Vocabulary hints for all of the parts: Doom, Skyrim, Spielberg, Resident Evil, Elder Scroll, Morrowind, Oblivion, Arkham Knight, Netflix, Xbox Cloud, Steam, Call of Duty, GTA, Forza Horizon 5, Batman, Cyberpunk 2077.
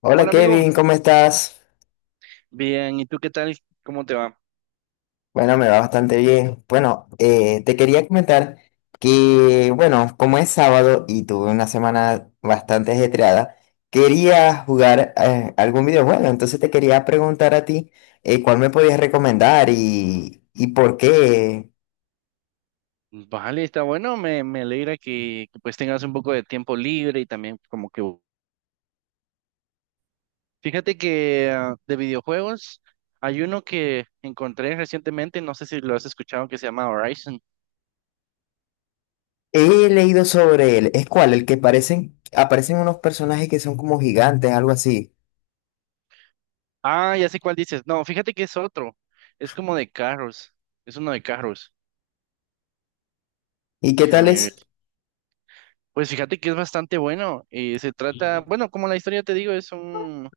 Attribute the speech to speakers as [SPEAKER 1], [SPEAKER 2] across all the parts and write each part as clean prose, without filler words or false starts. [SPEAKER 1] Hola
[SPEAKER 2] Hola amigo,
[SPEAKER 1] Kevin, ¿cómo estás?
[SPEAKER 2] bien, ¿y tú qué tal? ¿Cómo te va?
[SPEAKER 1] Bueno, me va bastante bien. Bueno, te quería comentar
[SPEAKER 2] Sí.
[SPEAKER 1] que, bueno, como es sábado y tuve una semana bastante ajetreada, quería jugar algún videojuego. Entonces te quería preguntar a ti cuál me podías recomendar y por qué.
[SPEAKER 2] Vale, está bueno, me alegra que, pues tengas un poco de tiempo libre y también como que... Fíjate que de videojuegos hay uno que encontré recientemente, no sé si lo has escuchado, que se llama Horizon.
[SPEAKER 1] He leído sobre él. ¿Es cuál? El que aparecen unos personajes que son como gigantes, algo así.
[SPEAKER 2] Ah, ya sé cuál dices. No, fíjate que es otro, es como de carros, es uno de carros,
[SPEAKER 1] ¿Y qué tal
[SPEAKER 2] déjame ver.
[SPEAKER 1] es?
[SPEAKER 2] Pues fíjate que es bastante bueno y se trata, bueno, como la historia te digo, es un...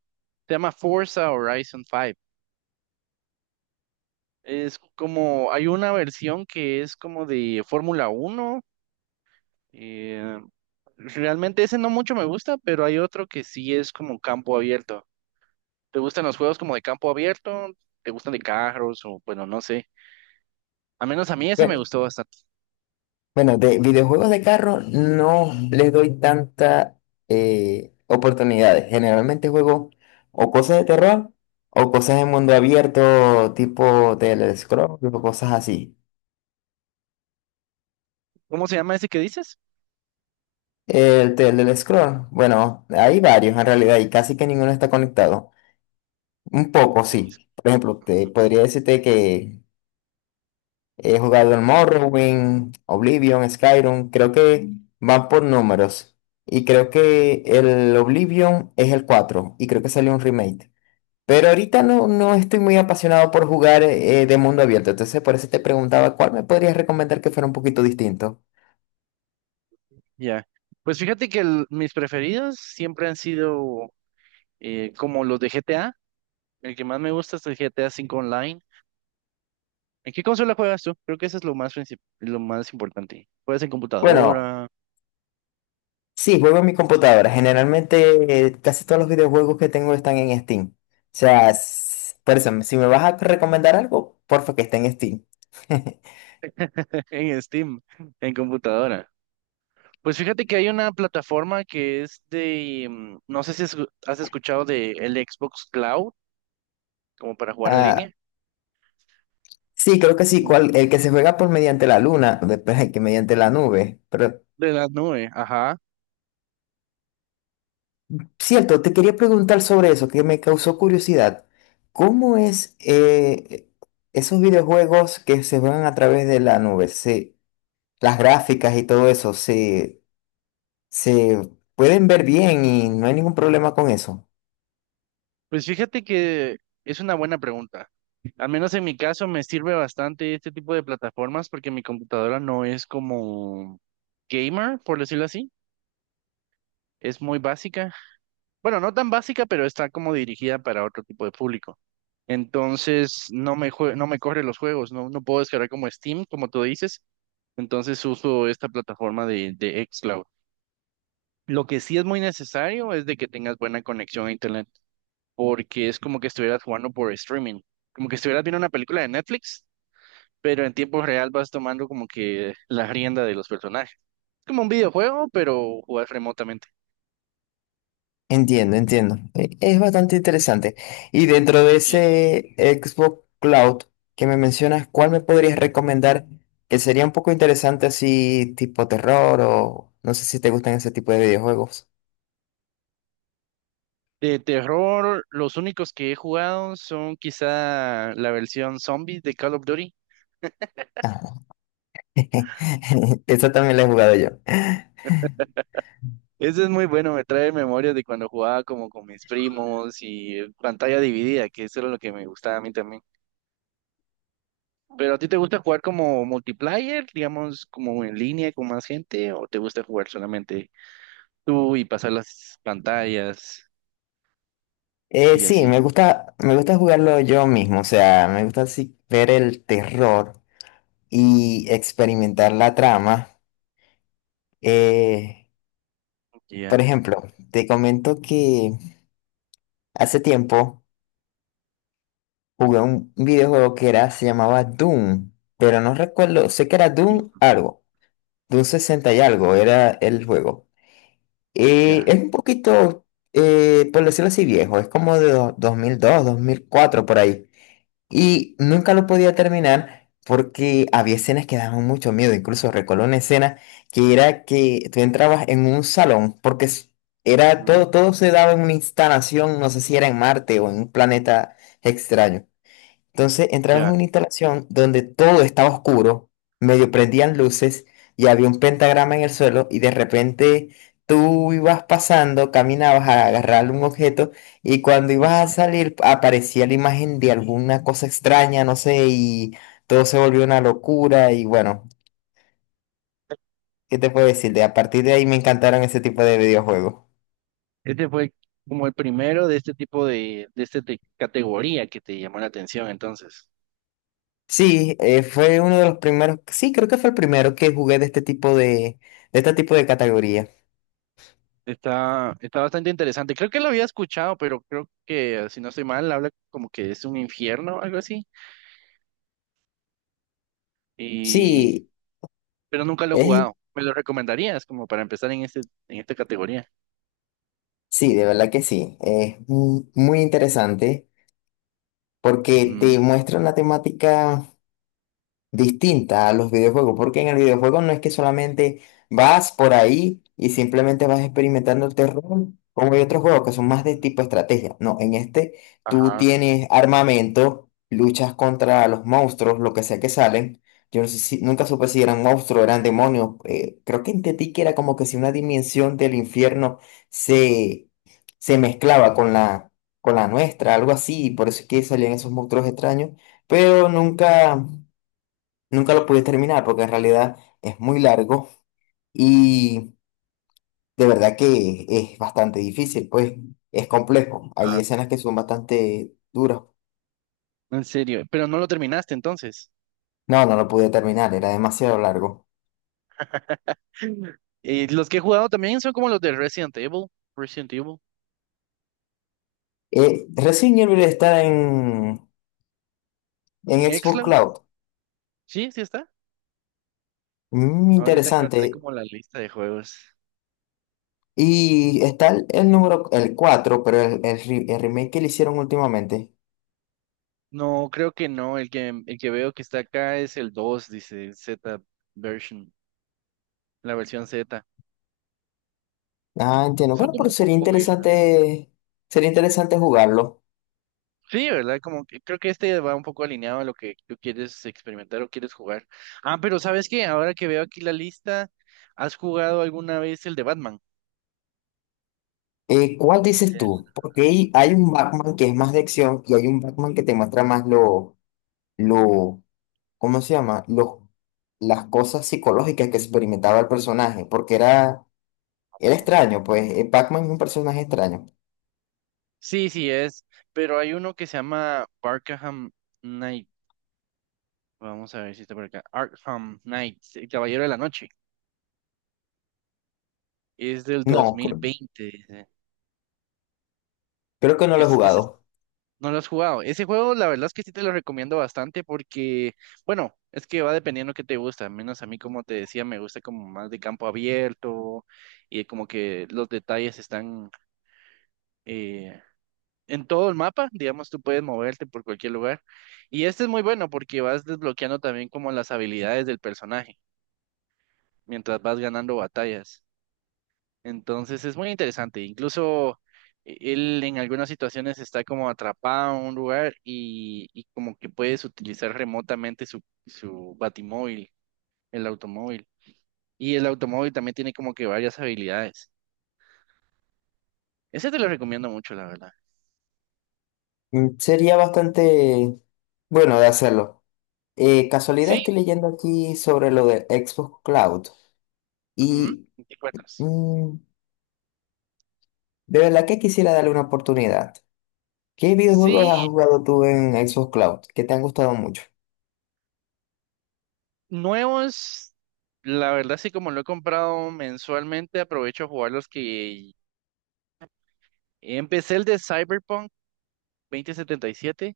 [SPEAKER 2] Se llama Forza Horizon 5. Es como, hay una versión que es como de Fórmula 1 eh, realmente ese no mucho me gusta, pero hay otro que sí es como campo abierto. ¿Te gustan los juegos como de campo abierto? ¿Te gustan de carros? O bueno, no sé. Al menos a mí ese me gustó bastante.
[SPEAKER 1] Bueno, de videojuegos de carro no les doy tanta oportunidades. Generalmente juego o cosas de terror o cosas de mundo abierto, tipo Elder Scroll, tipo cosas así.
[SPEAKER 2] ¿Cómo se llama ese que dices?
[SPEAKER 1] El Elder Scroll, bueno, hay varios en realidad y casi que ninguno está conectado. Un poco,
[SPEAKER 2] Tenis.
[SPEAKER 1] sí. Por ejemplo, te podría decirte que he jugado el Morrowind, Oblivion, Skyrim, creo que van por números. Y creo que el Oblivion es el 4 y creo que salió un remake. Pero ahorita no estoy muy apasionado por jugar de mundo abierto, entonces por eso te preguntaba cuál me podrías recomendar que fuera un poquito distinto.
[SPEAKER 2] Ya. Pues fíjate que mis preferidos siempre han sido como los de GTA. El que más me gusta es el GTA 5 Online. ¿En qué consola juegas tú? Creo que eso es lo más importante. ¿Juegas en
[SPEAKER 1] Bueno,
[SPEAKER 2] computadora?
[SPEAKER 1] sí, juego en mi computadora. Generalmente casi todos los videojuegos que tengo están en Steam. O sea, s- por eso, si me vas a recomendar algo, porfa que esté en Steam.
[SPEAKER 2] En Steam, en computadora. Pues fíjate que hay una plataforma que es de, no sé si has escuchado de el Xbox Cloud, como para jugar en
[SPEAKER 1] Ah.
[SPEAKER 2] línea.
[SPEAKER 1] Sí, creo que sí,
[SPEAKER 2] Mm,
[SPEAKER 1] cual- el que se juega por mediante la luna, después el que mediante la nube. Pero,
[SPEAKER 2] de la nube, ajá.
[SPEAKER 1] cierto, te quería preguntar sobre eso, que me causó curiosidad. ¿Cómo es esos videojuegos que se juegan a través de la nube? Las gráficas y todo eso, se pueden ver bien y no hay ningún problema con eso.
[SPEAKER 2] Pues fíjate que es una buena pregunta. Al menos en mi caso me sirve bastante este tipo de plataformas porque mi computadora no es como gamer, por decirlo así. Es muy básica. Bueno, no tan básica, pero está como dirigida para otro tipo de público. Entonces, no me corre los juegos, no puedo descargar como Steam, como tú dices. Entonces, uso esta plataforma de xCloud. Lo que sí es muy necesario es de que tengas buena conexión a Internet, porque es como que estuvieras jugando por streaming, como que estuvieras viendo una película de Netflix, pero en tiempo real vas tomando como que la rienda de los personajes. Es como un videojuego, pero jugar remotamente.
[SPEAKER 1] Entiendo, entiendo. Es bastante interesante. Y dentro de ese Xbox Cloud que me mencionas, ¿cuál me podrías recomendar que sería un poco interesante así tipo terror o no sé si te gustan ese tipo de videojuegos?
[SPEAKER 2] De terror, los únicos que he jugado son quizá la versión zombie de Call of Duty.
[SPEAKER 1] Ajá. Esa también la he jugado yo.
[SPEAKER 2] Ese es muy bueno, me trae memorias de cuando jugaba como con mis primos y pantalla dividida, que eso era lo que me gustaba a mí también. ¿Pero a ti te gusta jugar como multiplayer, digamos, como en línea con más gente, o te gusta jugar solamente tú y pasar las pantallas y
[SPEAKER 1] Sí,
[SPEAKER 2] así?
[SPEAKER 1] me gusta jugarlo yo mismo, o sea, me gusta así ver el terror y experimentar la trama. Eh, por
[SPEAKER 2] Ya.
[SPEAKER 1] ejemplo, te comento que hace tiempo jugué un videojuego que era, se llamaba Doom, pero no recuerdo, sé que era Doom algo, Doom 60 y algo era el juego. Y es un poquito, por decirlo así, viejo, es como de do- 2002, 2004 por ahí. Y nunca lo podía terminar porque había escenas que daban mucho miedo, incluso recuerdo una escena que era que tú entrabas en un salón porque... s- era
[SPEAKER 2] Mm.
[SPEAKER 1] todo se daba en una instalación, no sé si era en Marte o en un planeta extraño. Entonces entramos en
[SPEAKER 2] Ya.
[SPEAKER 1] una instalación donde todo estaba oscuro, medio prendían luces y había un pentagrama en el suelo y de repente tú ibas pasando, caminabas a agarrar un objeto y cuando
[SPEAKER 2] ¿Mm?
[SPEAKER 1] ibas a
[SPEAKER 2] Ya.
[SPEAKER 1] salir aparecía la imagen de alguna cosa extraña, no sé, y todo se volvió una locura y bueno, ¿qué te puedo decir? De a partir de ahí me encantaron ese tipo de videojuegos.
[SPEAKER 2] Este fue como el primero de este tipo de esta categoría que te llamó la atención, entonces.
[SPEAKER 1] Sí, fue uno de los primeros, sí, creo que fue el primero que jugué de este tipo de este tipo de categoría.
[SPEAKER 2] Está bastante interesante. Creo que lo había escuchado, pero creo que, si no estoy mal, habla como que es un infierno, algo así. Y,
[SPEAKER 1] Sí,
[SPEAKER 2] pero nunca lo he
[SPEAKER 1] es,
[SPEAKER 2] jugado. ¿Me lo recomendarías como para empezar en esta categoría?
[SPEAKER 1] sí, de verdad que sí. Es mu- muy interesante porque
[SPEAKER 2] Mm.
[SPEAKER 1] te muestra una temática distinta a los videojuegos, porque en el videojuego no es que solamente vas por ahí y simplemente vas experimentando el terror, como hay otros juegos que son más de tipo estrategia. No, en este tú
[SPEAKER 2] Ajá,
[SPEAKER 1] tienes armamento, luchas contra los monstruos, lo que sea que salen. Yo no sé si, nunca supe si eran monstruos, eran demonios. Creo que entendí que era como que si una dimensión del infierno se, se mezclaba con con la nuestra, algo así, y por eso es que salían esos monstruos extraños, pero nunca. Nunca lo pude terminar porque en realidad es muy largo y de verdad que es bastante difícil, pues es complejo. Hay
[SPEAKER 2] ajá.
[SPEAKER 1] escenas que son bastante duras.
[SPEAKER 2] En serio, pero no lo terminaste entonces.
[SPEAKER 1] No, no lo pude terminar, era demasiado largo.
[SPEAKER 2] Y los que he jugado también son como los de Resident Evil, Resident Evil,
[SPEAKER 1] Resident Evil está en
[SPEAKER 2] en
[SPEAKER 1] Xbox
[SPEAKER 2] xCloud.
[SPEAKER 1] Cloud.
[SPEAKER 2] Sí, sí está.
[SPEAKER 1] Mm,
[SPEAKER 2] Ahorita encontré
[SPEAKER 1] interesante.
[SPEAKER 2] como la lista de juegos.
[SPEAKER 1] Y está el número, el 4 pero el re- el remake que le hicieron últimamente.
[SPEAKER 2] No, creo que no. El que veo que está acá es el 2, dice el Z version, la versión Z.
[SPEAKER 1] Ah, entiendo.
[SPEAKER 2] Son
[SPEAKER 1] Bueno, pero
[SPEAKER 2] como un poco vieja.
[SPEAKER 1] sería interesante jugarlo.
[SPEAKER 2] Sí, ¿verdad? Como que creo que este va un poco alineado a lo que tú quieres experimentar o quieres jugar. Ah, pero ¿sabes qué? Ahora que veo aquí la lista, ¿has jugado alguna vez el de Batman?
[SPEAKER 1] ¿Cuál dices
[SPEAKER 2] El-
[SPEAKER 1] tú? Porque hay un Batman que es más de acción y hay un Batman que te muestra más lo, ¿cómo se llama? Los, las cosas psicológicas que experimentaba el personaje, porque era, era
[SPEAKER 2] oh.
[SPEAKER 1] extraño, pues Batman es un personaje extraño.
[SPEAKER 2] Sí, sí es, pero hay uno que se llama Arkham Knight. Vamos a ver si está por acá. Arkham Knight, el Caballero de la Noche. Es del
[SPEAKER 1] No, creo,
[SPEAKER 2] 2020, dice.
[SPEAKER 1] creo que no lo he
[SPEAKER 2] Es, ese es-
[SPEAKER 1] jugado.
[SPEAKER 2] no lo has jugado. Ese juego, la verdad es que sí te lo recomiendo bastante porque, bueno, es que va dependiendo qué te gusta. Al menos a mí, como te decía, me gusta como más de campo abierto y como que los detalles están eh, en todo el mapa. Digamos, tú puedes moverte por cualquier lugar. Y este es muy bueno porque vas desbloqueando también como las habilidades del personaje mientras vas ganando batallas. Entonces es muy interesante. Incluso él en algunas situaciones está como atrapado en un lugar y como que puedes utilizar remotamente su batimóvil, el automóvil. Y el automóvil también tiene como que varias habilidades. Ese te lo recomiendo mucho, la verdad.
[SPEAKER 1] Mm, sería bastante bueno de hacerlo. Casualidad
[SPEAKER 2] Sí,
[SPEAKER 1] estoy leyendo aquí sobre lo de Xbox Cloud
[SPEAKER 2] ujú.
[SPEAKER 1] y
[SPEAKER 2] ¿Te acuerdas?
[SPEAKER 1] mm, de verdad que quisiera darle una oportunidad. ¿Qué videojuegos
[SPEAKER 2] Sí,
[SPEAKER 1] has jugado tú en Xbox Cloud que te han gustado mucho?
[SPEAKER 2] nuevos, la verdad sí, como lo he comprado mensualmente, aprovecho a jugar los que empecé el de Cyberpunk 2077.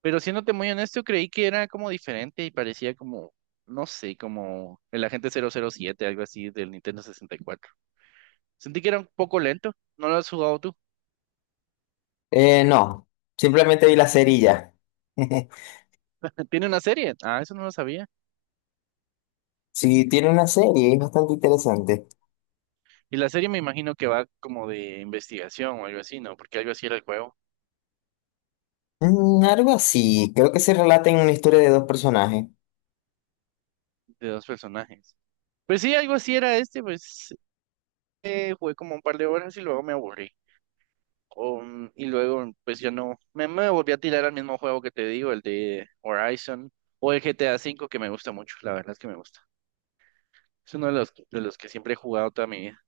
[SPEAKER 2] Pero siéndote muy honesto, creí que era como diferente y parecía como, no sé, como el agente 007 algo así del Nintendo 64. Sentí que era un poco lento. ¿No lo has jugado tú?
[SPEAKER 1] No, simplemente vi la serie y ya.
[SPEAKER 2] Tiene una serie. Ah, eso no lo sabía.
[SPEAKER 1] Si tiene una serie, es bastante interesante.
[SPEAKER 2] Y la serie me imagino que va como de investigación o algo así, ¿no? Porque algo así era el juego
[SPEAKER 1] Mm, algo así, creo que se relata en una historia de dos personajes.
[SPEAKER 2] de dos personajes. Pues sí, algo así era este, pues jugué como un par de horas y luego me aburrí. Y luego, pues yo no, me volví a tirar al mismo juego que te digo, el de Horizon o el GTA 5 que me gusta mucho, la verdad es que me gusta. Es uno de los que siempre he jugado toda mi vida.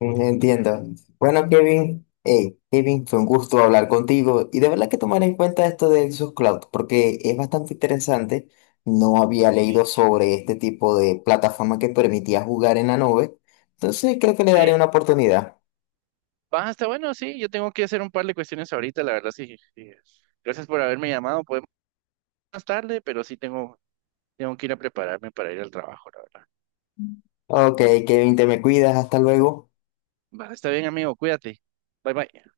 [SPEAKER 1] Mm, entiendo. Bueno, Kevin, hey, Kevin, fue un gusto hablar contigo y de verdad que tomar en cuenta esto de Xbox Cloud porque es bastante interesante. No había leído sobre este tipo de plataforma que permitía jugar en la nube, entonces creo que le daré
[SPEAKER 2] Sí,
[SPEAKER 1] una oportunidad.
[SPEAKER 2] va, está bueno, sí, yo tengo que hacer un par de cuestiones ahorita, la verdad, sí. Sí. Gracias por haberme llamado, podemos más tarde, pero sí tengo, que ir a prepararme para ir al trabajo, la verdad.
[SPEAKER 1] Ok, Kevin, te me cuidas. Hasta luego.
[SPEAKER 2] Va, está bien, amigo, cuídate. Bye, bye.